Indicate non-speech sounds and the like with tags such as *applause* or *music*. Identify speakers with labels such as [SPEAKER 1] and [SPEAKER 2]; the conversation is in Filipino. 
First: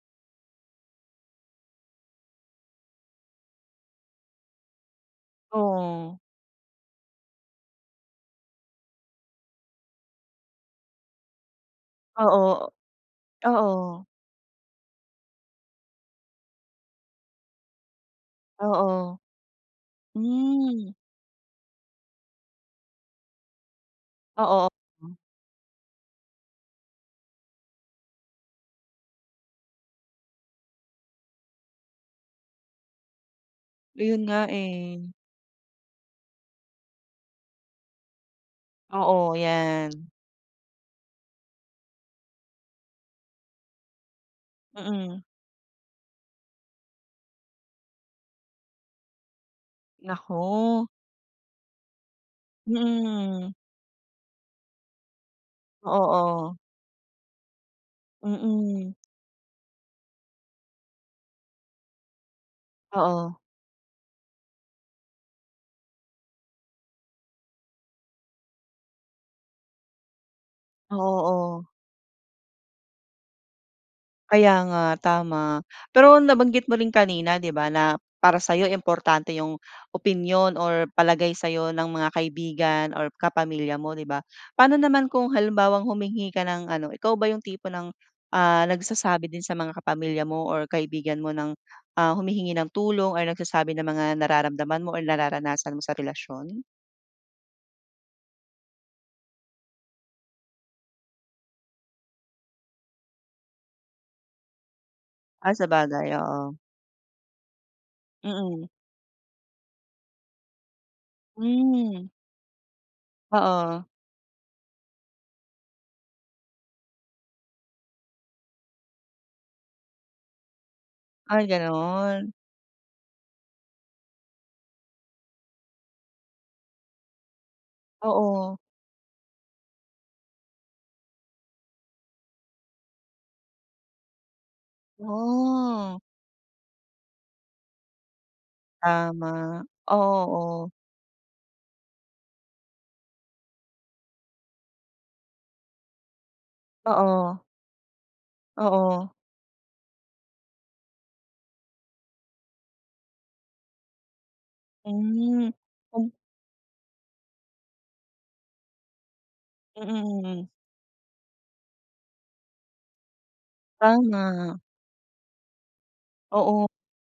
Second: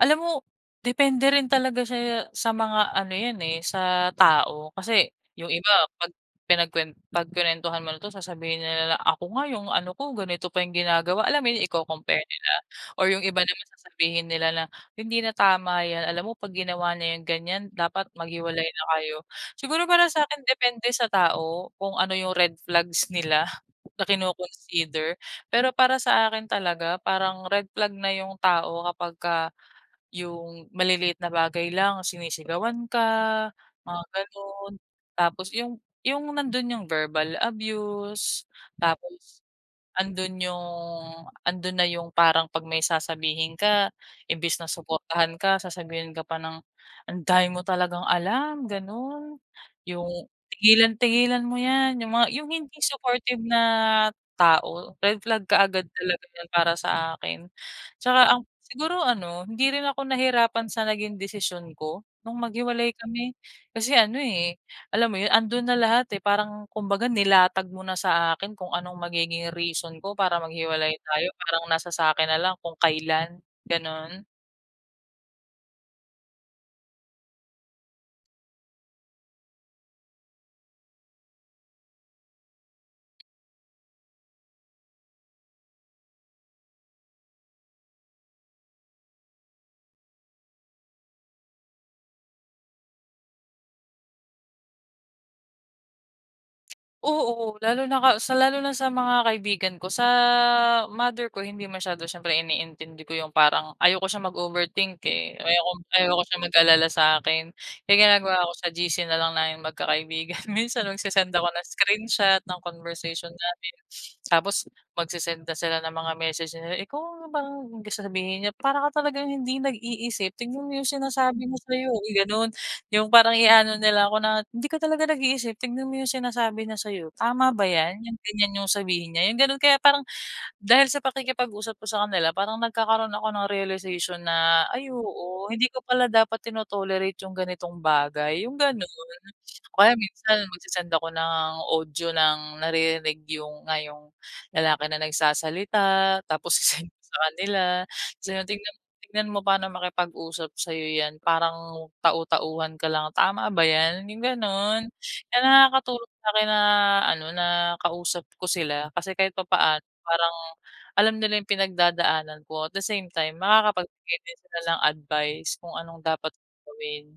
[SPEAKER 1] Alam mo? Depende rin talaga siya sa mga ano yan eh, sa tao. Kasi yung iba, 'pag
[SPEAKER 2] Oo.
[SPEAKER 1] pinagkuwen 'pag kinuwentuhan mo na 'to, sasabihin nila na, "Ako nga yung ano ko, ganito pa yung ginagawa," alam mo yun? Iko-compare nila
[SPEAKER 2] Oo,
[SPEAKER 1] or yung iba naman
[SPEAKER 2] oo.
[SPEAKER 1] sasabihin nila na, "Hindi na tama yan, alam mo 'pag ginawa niya yang ganyan, dapat maghiwalay na kayo."
[SPEAKER 2] Oo,
[SPEAKER 1] Siguro para sa'kin, depende
[SPEAKER 2] hmm.
[SPEAKER 1] sa tao kung ano yung red flags nila, na
[SPEAKER 2] Oo.
[SPEAKER 1] kino-consider. Pero para sa akin talaga parang red flag na yung tao kapag ka yung maliliit na bagay lang sinisigawan ka, mga
[SPEAKER 2] Ayun nga
[SPEAKER 1] ganun,
[SPEAKER 2] eh.
[SPEAKER 1] tapos yung yung nandun yung verbal abuse,
[SPEAKER 2] Oo,
[SPEAKER 1] tapos
[SPEAKER 2] yan.
[SPEAKER 1] andun yung andun na yung parang 'pag may sasabihin ka imbes na
[SPEAKER 2] Mm.
[SPEAKER 1] suportahan ka sasabihin ka pa ng, "Ang dami mo talagang alam," ganun. Yung,
[SPEAKER 2] Naku.
[SPEAKER 1] "Tigilan tigilan, mo yan." Yung mga yung hindi supportive
[SPEAKER 2] Mm.
[SPEAKER 1] na tao, red flag kaagad
[SPEAKER 2] Oo,
[SPEAKER 1] talaga yan
[SPEAKER 2] oh.
[SPEAKER 1] para sa akin. Tsaka ang
[SPEAKER 2] Mm.
[SPEAKER 1] siguro ano, hindi rin ako nahirapan sa naging desisyon ko nung maghiwalay kami
[SPEAKER 2] Oo.
[SPEAKER 1] kasi ano eh, alam mo yun? Andun na lahat eh, parang kumbaga, nilatag mo na sa akin kung anong magiging reason ko para maghiwalay
[SPEAKER 2] Oo,
[SPEAKER 1] tayo, parang
[SPEAKER 2] oh.
[SPEAKER 1] nasa sa'kin nalang kung kailan, ganon.
[SPEAKER 2] Kaya nga, tama. Pero nabanggit mo rin kanina, 'di ba, na para sa'yo importante yung opinyon or palagay sa'yo ng mga kaibigan or kapamilya mo, 'di ba? Paano naman kung halimbawang humingi ka ng ano ikaw ba yung tipo ng ah, nagsasabi din sa mga kapamilya mo or kaibigan mo ng ah, humihingi ng tulong or nagsasabi ng mga nararamdaman mo or nararanasan mo sa relasyon?
[SPEAKER 1] Oo, lalo na ka sa lalo na sa mga kaibigan ko. Sa mother ko, hindi masyado, syempre iniintindi ko yung parang ayaw ko siyang mag-overthink eh,
[SPEAKER 2] Ah,
[SPEAKER 1] ayaw kong ayaw
[SPEAKER 2] sabagay,
[SPEAKER 1] ko siyang
[SPEAKER 2] oo.
[SPEAKER 1] mag-alala sakin. Kaya ang ginagawa ko, sa
[SPEAKER 2] Mm.
[SPEAKER 1] GC nalang naming magkakaibigan. Minsan, nagsesend ako ng
[SPEAKER 2] Mm.
[SPEAKER 1] screenshot ng conversation namin.
[SPEAKER 2] Oo.
[SPEAKER 1] *sniffs* Tapos magse-send na sila ng mga message nila, "Ikaw, parang," sasabihin niya, "Para ka talagang hindi nag-iisip, tingnan mo yung sinasabi
[SPEAKER 2] Ay,
[SPEAKER 1] niya sa'yo." Yung
[SPEAKER 2] ganon.
[SPEAKER 1] ganun, yung parang ia-ano nila ako na, "Hindi ka talaga nag-iisip, tingnan mo yung sinasabi niya sa'yo, tama ba yan? Yung ganyan
[SPEAKER 2] Oo.
[SPEAKER 1] yung sabihin niya?" Yung ganun kaya parang dahil sa pakikipag-usap ko sa kanila parang nagkakaroon ako ng realization na, "Ay oo, hindi ko
[SPEAKER 2] Oh.
[SPEAKER 1] pala dapat tino-tolerate yung ganitong bagay," yung ganun.
[SPEAKER 2] Tama,
[SPEAKER 1] O kaya
[SPEAKER 2] oo,
[SPEAKER 1] minsan,
[SPEAKER 2] oh.
[SPEAKER 1] magse-send ako ng audio ng naririnig yung nga yong lalaki na nagsasalita, tapos ise-send ko sa
[SPEAKER 2] Oo.
[SPEAKER 1] kanila, tapos yun, "Tingnan mo
[SPEAKER 2] Oo.
[SPEAKER 1] tingnan mo paano makipag-usap sa'yo yan parang tau-tauhan ka lang, tama ba yan?" Yung ganon. Kaya
[SPEAKER 2] Hmm.
[SPEAKER 1] nakakatulong sa'kin na ano, na kausap ko sila kasi kahit papaano
[SPEAKER 2] Mm,
[SPEAKER 1] parang
[SPEAKER 2] mm.
[SPEAKER 1] alam nila yung pinagdadaanan ko at the same time, makakapagbigay din sila
[SPEAKER 2] Tama.
[SPEAKER 1] ng advice kung anong dapat kong
[SPEAKER 2] Oo.
[SPEAKER 1] gawin.